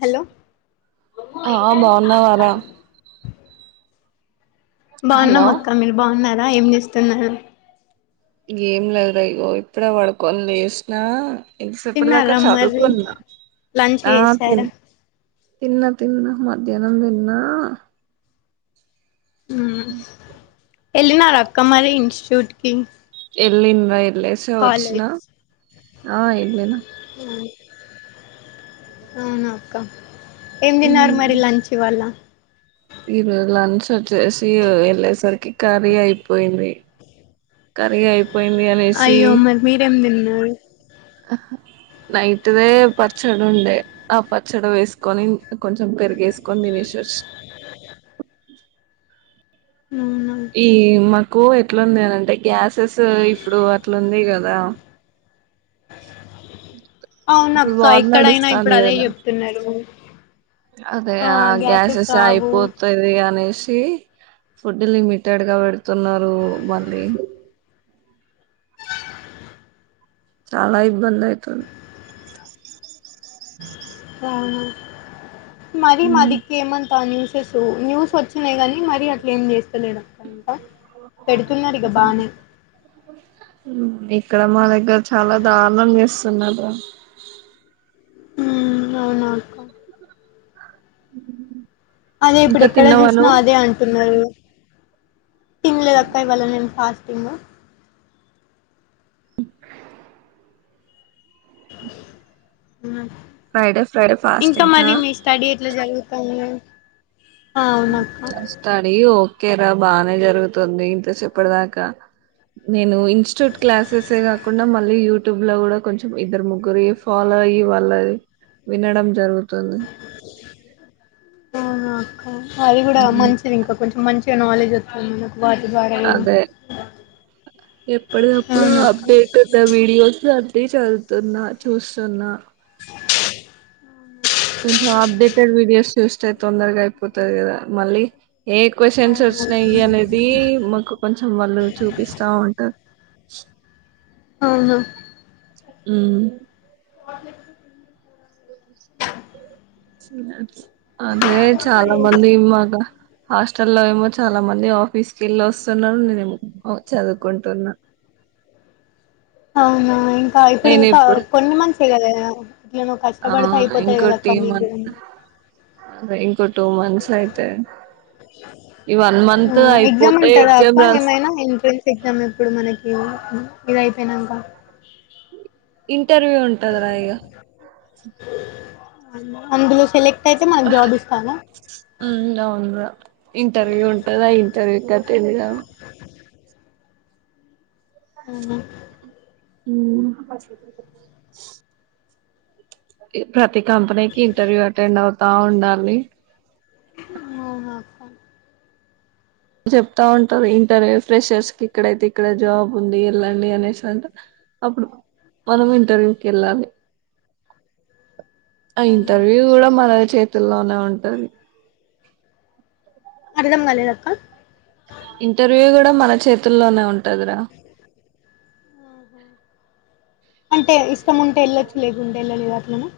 Hello ఆ బాగున్నావారా hello [unintelligible] మక్క మీరు బాగున్నారా ఏం చేస్తున్నారు ఏం లేదు రా ఇగో ఇప్పుడే పడుకోని లేసినా ఎంతసేప్పటి దాక తిన్నారా మరి చదువుకున్నా లంచ్ ఆ తి చేసారా తిన్న తిన్న మధ్యానం తిన్నా వెళ్ళినారా అక్క మళ్లీ ఇన్స్టిట్యూట్కి [unintelligible] వచ్చిన ఆ ఎల్లీనా ఆ అవును అక్క ఏం ఉమ్, తిన్నారు మరి లంచ్ ఇవాళ ఈరోజు లంచ్ వచ్చేసి వెళ్ళేసరికి ఖర్రీ అయిపోయింది కర్రీ అయిపోయింది అనేసి ఉ హ నైట్ దే పచ్చడుంది ఆ పచ్చడి వేసుకొని కొంచెం పెరుగు వేసుకొని తినేసి వచ్చిన ఉ అవునా ఈ మాకు ఎట్లున్నది అనంటే గ్యాసెస్ ఇప్పుడు అట్లుంది కదా ఇప్పుడు అవునక్క వార్ ఎక్కడైనా ఇప్పుడు నడుస్తాంది అదే కదా చెప్తున్నారు అదే ఆ గ్యాసెస్ అయిపోతది అనేసి ఇ ఫుడ్ లిమిటెడ్ గా పెడుతున్నారు మళ్ళీ చాలా ఇబ్బంది అయితుంది మరి ఉమ్. మాదిక్కు ఏమంతా న్యూసెస్ న్యూస్ వచ్చినయి గాని మరీ అట్లే ఏం చేస్తలేడు పెడుతున్నారు ఇక బానే ఇక్కడ మా దగ్గర చాలా దారుణం చేస్తు తిన్నారా మ్మ్ అవునా అక్క ఉ అదే ఇప్పుడు ఎక్కడ చూసినా అదే అంటున్నారు ఏం లేదక్క ఇవ్వళ నేను ఫాస్టింగ్ ఫ్రైడే ఫ్రైడే ఇంకా ఫాస్టింగ్ మరి ఆ మీ స్టడీ ఎట్లా జరుగుతంది అ స్టడీ ఓ కేరా బాగానే జరుగుతుంది ఇంతసేపటి దాకా నేను ఇన్స్టిట్యూట్ క్లాసెసే కాకుండా మన మళ్ళీ యూట్యూబ్ లో కూడా కొంచెం ఇద్దరు ముగ్గురు ఫాలో అయ్యి వాళ్ళది వినడం జరుగుతుంది అవునా అక్క అది కూడా ఉమ్, మంచిది ఇంకొకరికి మంచిగా నాలెడ్జ్ వస్తుంది మన అదే ఎప్పడి దప్పుడు అవునక్క అప్డేట్ ఉన్న వీడియోస్ అ చదువుతున్నా చూస్తున్నా అప్డేటెడ్ విడియోస్ చూస్తూ తొందరగా అయిపోతది కదా మళ్ళీ ఏ కొషన్స్ అవును వచ్చినాయి అనేది మాకు కొంచెం వాళ్ళు చూపిస్తా ఉంటారు అవునా మ్మ్ హ్హ్ పో అదే చాలా మంది మాట హాస్టల్లో ఏమో చాలా మంది ఆఫీస్ కెళ్ళి వస్తున్నారు నేనేమో చదువుకుంటున్నా [inaudible] అవునా ఇంకా ఇప్పుడు ఇంకా కొన్ని మంత్సే కదా ఇగ నువ్వు ఆ కష్టపడితే అయిపోతది ఇంకో టీ కదక్క మీకు మంత్ అదే ఇంకో టూ మంత్స్ అయిపోయింది [inaudible] హా ఎగ్జామ్ ఉంటదా ఎగ్జామ్ అక్క రాస్ ఏమైనా ఎంట్రన్స్ ఎగ్జామ్ ఇప్పుడు మనకి ఇదైపోయినంక ఇంటర్వ్యూ ఉంటదిరా ఇగ అందులో సెలెక్ట్ అయితే మనకు జాబ్ ఇస్తారా మ్మ్ అవునురా ఇంటర్వ్యూ ఉంటది ఆ ఇంటర్వ్యూకి అటెండ్ కావాలి అవునా మ్మ్ హ్హ్ ప్రతి కంపెనీకి ఇంటర్వ్యూ అటెండ్ అవుతా ఉండాలి అవునా అక్క చెప్తా ఉంటది ఇంటర్ ఫ్రెషర్స్ కి ఇక్కడైతే ఇక్కడ జాబ్ ఉంది వెళ్ళండి అనేసి అంటది అప్పుడు మనం ఇంటర్వ్యూకి వెళ్ళాలి ఆ అవునా అక్క ఇంటర్వ్యూ కూడా మన చేతుల్లోనే ఉంటది అర్ధం కాలేదక్క ఇంటర్వ్యూ కూడా మన చేతుల్లోనే ఉంటదిరా అంటే ఇష్టం ఉంటే వెళ్ళొచ్చు లేకుంటే వెళ్ళలేదు అట్లనా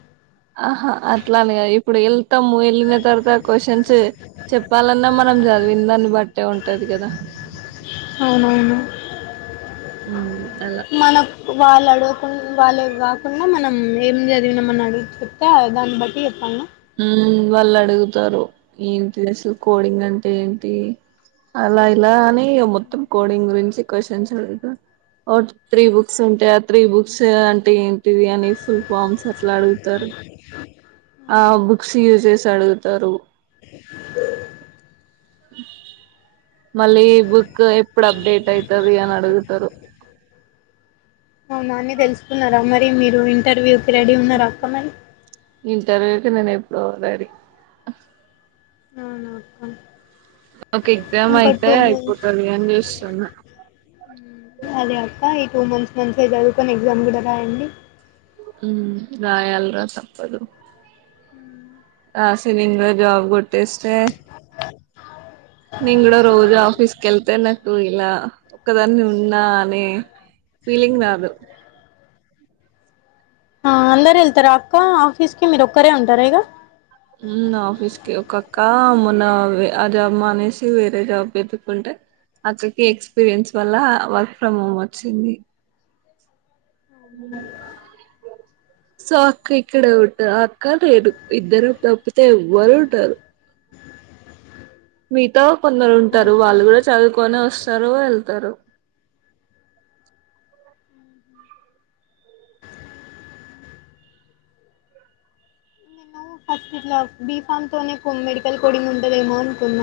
ఆహ అట్లాని కాదు ఇప్పుడు ఎల్ తాము వెళ్ళిన తర్వాత క్వశ్చన్స్ చెప్పాలన్నా మనం చదివిన దాన్ని బట్టే ఉంటది కదా [inaudible] అవున ఊ అలా మనకు వాళ్ళు అడగకుం వాళ్ళు కాకుండా మనం ఏం చదివినాం అని అడిగి తే దాన్ని బట్టి చెప్పాల్న ఉ వాళ్ళు అడుగుతారు ఏంటి అసలు కోడింగ్ అంటే ఏంటి అలా ఇలా అని మొత్తం కోడింగ్ గురించి క్వశ్చన్స్ ఉంటై ఒక త్రీ బుక్స్ ఉంటాయి ఆ త్రీ బుక్స్ అంటే ఏంటిది అని ఫుల్ ఫామ్స్ అట్లా అడుగుతారు ఆ బుక్స్ యూజ్ చేసి అడుగుతారు మళ్ళీ బు క్ ఎప్పుడు అప్డేట్ అయితది అని అడుగుతారు అవునా అని తెలుసుకున్నారా మరి మీరు ఇంటర్వ్యూకి రెడీ ఉన్నారా అక్కమరీ ఇంటర్వ్యూకి నేను ఎప్పుడో రెడీ అవునా అక్క ఒక ఎగ్జామ్ ఇంకో అయితే టూ మంత్స్ అయిపోతది అని చూస్తున్నా అదే అక్క ఈ టూ మంత్స్ మంచిగా చదువుకొని ఎగ్జామ్ కూడా రాయండి ఉ రాయాలి రా తప్పదు ఆ జాబ్ కొట్టేస్తావ్ [inaudible] తే నెంగూడ రోజు ఆఫీస్ కెళ్తే న డు ఇలా ఒక్కదాన్ని ఉన్నా అనే ఫీలింగ్ రాదు ఆ అందరు వెళ్తారా అక్క ఆఫీస్కి మీరు ఒక్కరే ఉంటార ఇగ హూమ్ ఆఫీస్ కి ఒకక్కా మొన్న వే ఆ జాబ్ మానేసి వేరే జాబ్ ఎతుకుంటే అక్కకి ఎక్స్పీరియన్స్ వల్ల వర్క్ ఫ్రమ్ హోమ్ వచ్చింది హుమ్ సో అక్క ఇక్కడే ఉంటాది అక్క నేను ఇద్దరం తప్పితే ఎవ్వరుండరు మీతో కొందరు ఉంటారు వాళ్ళు కూడా నేను చదువుకొని వస్తారు వెళ్తారు [inaudible] ఇట్లా బి ఫామ్ తోనే మెడికల్ కోడింగ్ ఉంటదేమో అనుకున్న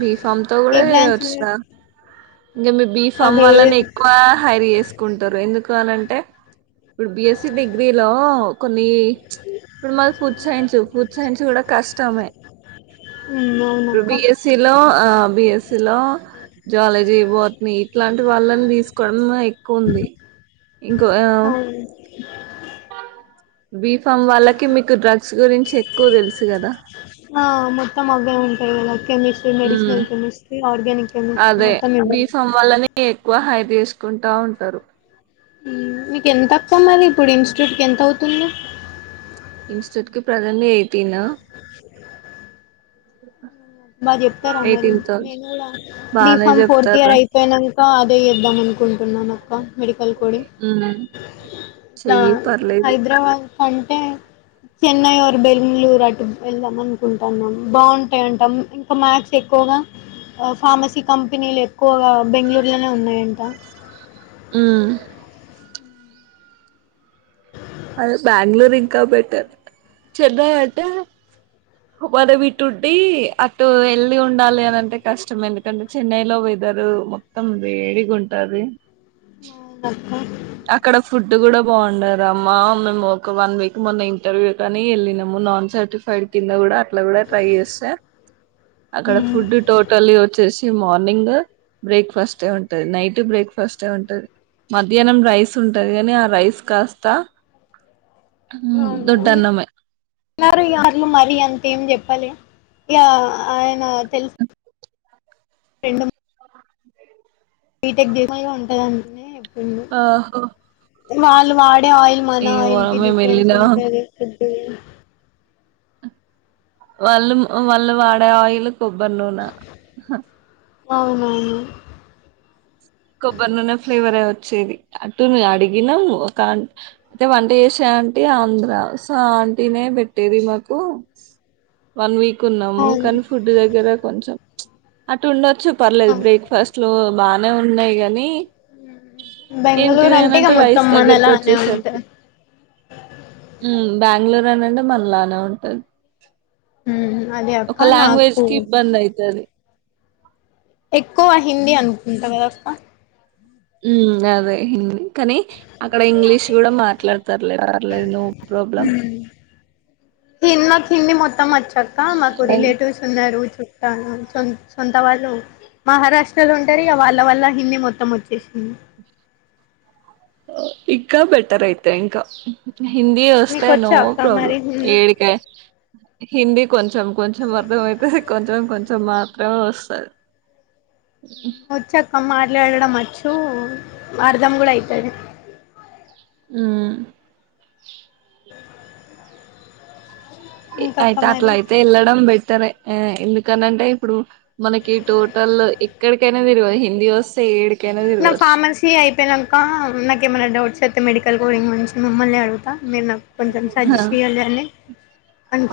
బిఫామ్ తో కూడా చేయవచ్చు ర ఇంకా మీ బీఫమ్ అదే వాళ్లనే ఎక్కువ హైరి చేసుకుంటారు ఎందుకు అనంటే ఇప్పుడు బిఎస్సి డిగ్రీలో కొన్ని ఇప్పుడు మళ్ళ ఫుడ్ సైన్స్ ఫుడ్ సైన్స్ కూడా కష్టమే ఇప్పుడు అవునక్క బిఎస్సి ఆ బిఎసి లొ జూవాలాజీ బోట్నీ ఇట్లాంటి వాళ్ళని తీసుకోవడం ఎక్కువ ఉంది ఇంకా ఆ అవును బిఫామ్ వాళ్ళకి మీకు డ్రగ్స్ గురించి ఎక్కువ తెలుసు కదా ఆ మొత్తం అవే ఉంటాయి కదా కెమిస్ట్రీ ఉమ్ మెడిసినల్ కమెస్ట్రీ ఆర్గ్యనిక్ కెమిస్ట్రీ మొత్తం బీఫమ్ వళ్లని ఎక్కువ హైర్ తీసుకుంటా ఉంటారు మీక ఎంత అక్క మరీ ఇప్పుడు ఇన్స్టిట్యూట్ కి ఎంత అవుతుంది ఇన్స్టిట్యూట్ కి ప్రజెంట్ ఎయిటీన్ బా చెప్తారా మరి ఎయిటీన్ థౌసండ్ నేను కుడా బానే బీఫామ్ ఫోర్త్ ఇయర్ చెప్తారా అయిపోయినాం కా అదే చేద్దాం అనుకుంటున్నాను అక్క మెడికల్ కోడింగ్ ఉమ్ ఇలా చెయ్యి పర్లేదు హైదరాబాద్ కంటే చెన్నై ఆర్ బెంగుళూరు అటు వెళ్దాం అనుకుంటున్నామ్ బాగుంటాయి అంట ఇంకా మ్యాక్స్ ఎక్కువగా ఫార్మసీ కంపెనీలు ఎక్కువగా బెంగళూరులోనే ఉన్నాయంట ఉమ్ అదే బెంగళూరు ఇంకా బెటర్ చెన్నై అంటే మనం ఇటుండీ అటు వెళ్ళి ఉండాలి అనంటే కష్టం ఎందుకంటే చెన్నైలో వెద రు మొత్తం వేడిగా ఉంటది అవునక్క అక్కడ ఫుడ్ కూడా బాగుండదు ర అమ్మా మేము ఒక వన్ వీక్ మొన్న ఇంటర్వ్యూ కాని వెళ్ళినామ్ నాన్ సర్టిఫైడ్ కింద కూడా అట్లా కూడా ట్రై చేస్తే అక్కడ ఉమ్. ఫుడ్ టోటల్లి వచ్చేసి మార్నింగ్ బ్రేక్ ఫాస్ట్ ఏ ఉంటది నైట్ బ్రేక్ ఫాస్ట్ ఏ ఉంటది మధ్యానం రైస్ ఉంటది కాని ఆ రైస్ కాస్త ఉమ్ దొడ్ అన్నమే అన్నారు వాళ్ళు మరి అంత ఏం చెప్పలే ఇక ఆయన తెలుసు [unintelligible] బిటెక్ చే [unintelligible] ఉంటదంటనే చెప్పిండు ఆహో వాళ్ళు వాడే ఆయిల్ మన ఏమో ఆయిల్ కి మేము డిఫరెన్స్ వెళ్ళిన ఉంటది ఫుడ్ వాళ్ళు వాళ్ళు వాడే ఆయిల్ కొబ్బరి నూన అవునవును కొబ్బరి నూన ఫ్లేవర్ ఏ వచ్చేది అటు ను అడిగినాము ఒక అయితే వంట చేసే ఆంటీ ఆంధ్ర సో ఆంటీ నే పెట్టేది మాకు వన్ వీక్ ఉన్నాము అవును కానీ ఫుడ్ దగ్గర కొంచెం ప్చ్ అటు ఉండొచ్చు పర్లేదు అవును. బ్రేక్ఫాస్ట్ లో బా గున్నాయి గానీ బెంగళూరు అంటే ఇక ఏంటిదేనంటే మొత్తం రైస్ దగ్గరకు మనలానే వచ్చేసరికి ఉంటది ఉమ్ బెంగళూరు అనంటే మళ్ళ నా అంటది అదే అక్క ఒక లాంగ్వేజ్ నాకు కి ఇబ్బంది అయితది ఎక్కువ హిందీ అనుకుంటా కదక్క ఉమ్ అదే హిందీ కానీ అక్కడ ఇంగ్లీష్ కూడా మాట్లాడతారులే పర్లేదు నో ప్రాబ్లం చిన్న హిందీ మొత్తం వచ్చక్క మాకు రిలేటివ్స్ ఉన్నారు చుట్టాలు సో సొంత వాళ్లు మహారాష్ట్రలో ఉంటారు ఇగ వాళ్ళ వల్ల హిందీ మొత్తం వచ్చేసింది ఇంకా బెటర్ అయితే ఇంకా హిందీ మీకు వస్తే నో వచ్చా అక్క మరి ప్రాబ్లమ్ హిందీ ఏడికే హిందీ కొంచెం కొంచెం అర్థమైతది కొంచెం కొంచెం మాత్రమే వస్తాది వచ్చక్క మాట్లాడడం వచ్చు అర్దం కూడా అయితది ఉమ్ ఇంకక్క అయితే అట్ల మరి అయితే ఎల్లడం బెటరే ఆ ఎందుకని అంటే ఇప్పుడు మనకి టోటల్ ఎక్కడికైనా తిరుగు హిందీ వస్తే ఏడు నా ఫార్మసీ అయిపోయినాక నాకు ఏమైనా డౌట్స్ వస్తే మెడికల్ కోడింగ్ గురించి మిమ్మల్నే అడుగుతా మీరు నాకు కొంచెం సజెస్ట్ చేయాలి అని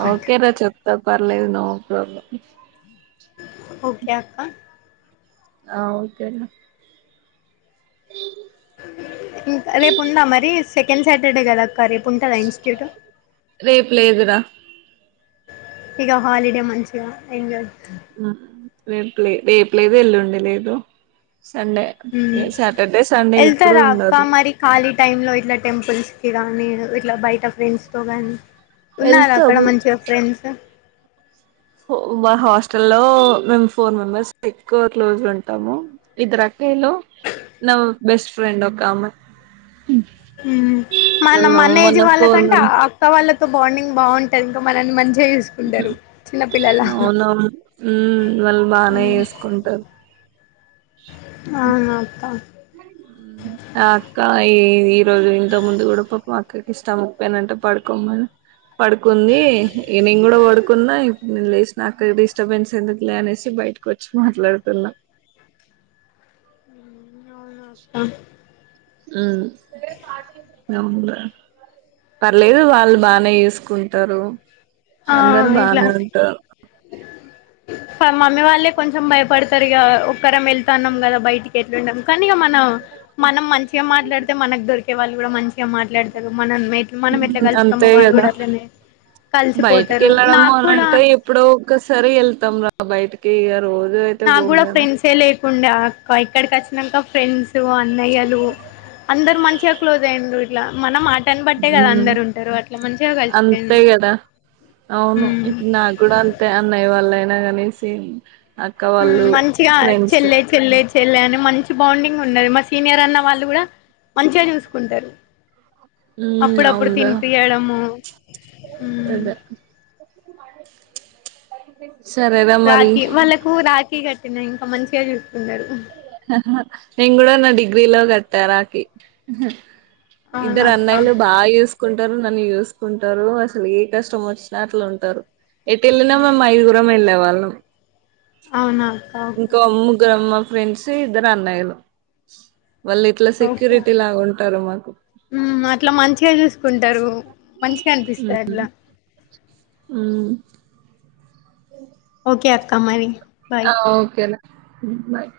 ఆ ఓకే రా చెప్తా పర్లేదు నో ప్రాబ్లమ్ ఓకే అక్క ఆ ఓకే రా అ [inaudible] ఇంకా రేపు ఉందా మరి సెకండ్ సాటర్డే కదా ఆ అక్క రేపు ఉంటదా ఇన్స్టిట్యూట్ రేపు లేదురా ఇగ హాలిడే మంచిగా ఎంజాయ్ ఆహా రేపు లే రేపు లేదు ఎల్లుండి లేదు సండే హ్మ్ సాటర్డే సండే ఇప్పుడు వెళ్తారా అక్క ఉండదు మరి ఖాళీ టైం లో ఇట్లా టెంపుల్స్ కి రా నీ ఇట్లా బయట ఫ్రెండ్స్ తో గాని ఉన్నారా అక్కడ వెళ్తాము మంచిగా ఫ్రెండ్స్ ఓ మా హాస్టలో మేము ఫోర్ మెంబర్స్ ఎక్కువ క్లోజ్ ఉంటాము ఇద్దరు అక గ్రీలో నా బెస్ట్ ఫ్రెండ్ ఒక ఆమె హ్ మన మేము మన ఏజ్ మొన్న ఫోర్ వాళ్ళకంటే మంత్స్ అక్క వాళ్ళకు తో బాండింగ్ బాగుంటంది ఇంకా మనల్ని మంచి చేసుకుంటారు చిన్నపిల్లలా అవునవును ఉమ్ వాళ్ళు బానే ఉ చేసుకుంటారు అవునా అక్క మ్మ్ ఆ అక్క ఈ ఈరోజు ఇంత ముందు కూడా పాపం అక్కకి స్టమక్ పెయిన్ అంట పడుకోమని పడుకుంది ఈగ నేను కూడా పడుకున్నా నేను లేసినా అక్క డిస్టర్బెన్స్ ఎందుకులే అనేసి బయటకు వచ్చి మాట్లాడుతున్నా అవునా అక్క హు అవునురా పర్లేదు వాళ్ళు బానే చుసుకుంటారు ఆ, అందరు బానే ఉంటారు కానీ మమ్మీ వాళ్ళే కొంచెం భయపడతారు ఇగ ఒక్కరం వెళ్తన్నాం కదా బయటికి ఎట్లా ఉండం కానీ ఇగా మనం మనం మంచిగా మాట్లాడితే మనకు దొరికే వాళ్ళు కూడా మంచిగా మాట్లాడతరు మనం మెట్ మనం ఎట్లా కలుస్తామో అంతే వాళ్ళు కదా కూడా అట్లనే బయటికి కలిసిపోతారు వెళ్ళడం నాకు అని కూడా అంటే ఎప్పుడో ఒక్కసారి వెళ్తాం రా బయటికి ఇగ రోజు అయితే నాకు పోము కూడా కదా ఫ్రెండ్సే ఏ లేకుండే అక్క ఇక్కడికి వచ్చినంక ఫ్రెండ్స్ అందరు అన్నయ్యలు అందరు మంచిగా క్లోజ్ అయ్యిర్రు ఇట్లా మనం మాట్ తన్ పట్టే ఉ కదా అందరు ఉంటారు అట్లా మంచిగా అంతే కలిసిపోయింది కదా అవును ఇప్పుడు నాకు కూడా అంతే అన్నయ్య వాళ్ళయినా కాని సి ఉ మంచిగా చెల్లె చెల్లె చె చెల్లె అని మంచి బాండింగ్ ఉన్నది మా సీనియర్ అన్న వాళ్ళు కూడా మంచిగా చూసుకుంటారు ఉమ్ అప్పుడప్పుడు అవునురా తినిపియ్యడం ఉ అదే [unintelligible] మరి రాఖీ వాళ్లకు రాఖీ కట్టినా ఇంకా మంచిగా చూ నేను కూడా నా డిగ్రీలో కట్టా రాఖీ అవునా ఇద్దరు అక్క అన్నయిలు బా యూస్ కుంటారు నన్ను చూసుకుంటారు అసలు ఏ కష్టం వచ్చినా అట్లా ఉంటారు ఎటు వెళ్ళినా మేము ఐదుగురం వెళ్ళే వాళ్ళం అవునా అక్క ఇంకా ఓకే ముగ్గురమ్మ ఫ్రెండ్స్ ఇద్దరు అన్నాయిలు ఓకే మ్మ్ అట్లా మంచిగా చూసుకుంటారు మంచిగా అనిపిస్తాది అట్లా ఉమ్ ఓకే అక్క మరి బాయ్ హ ఓకే రా బాయ్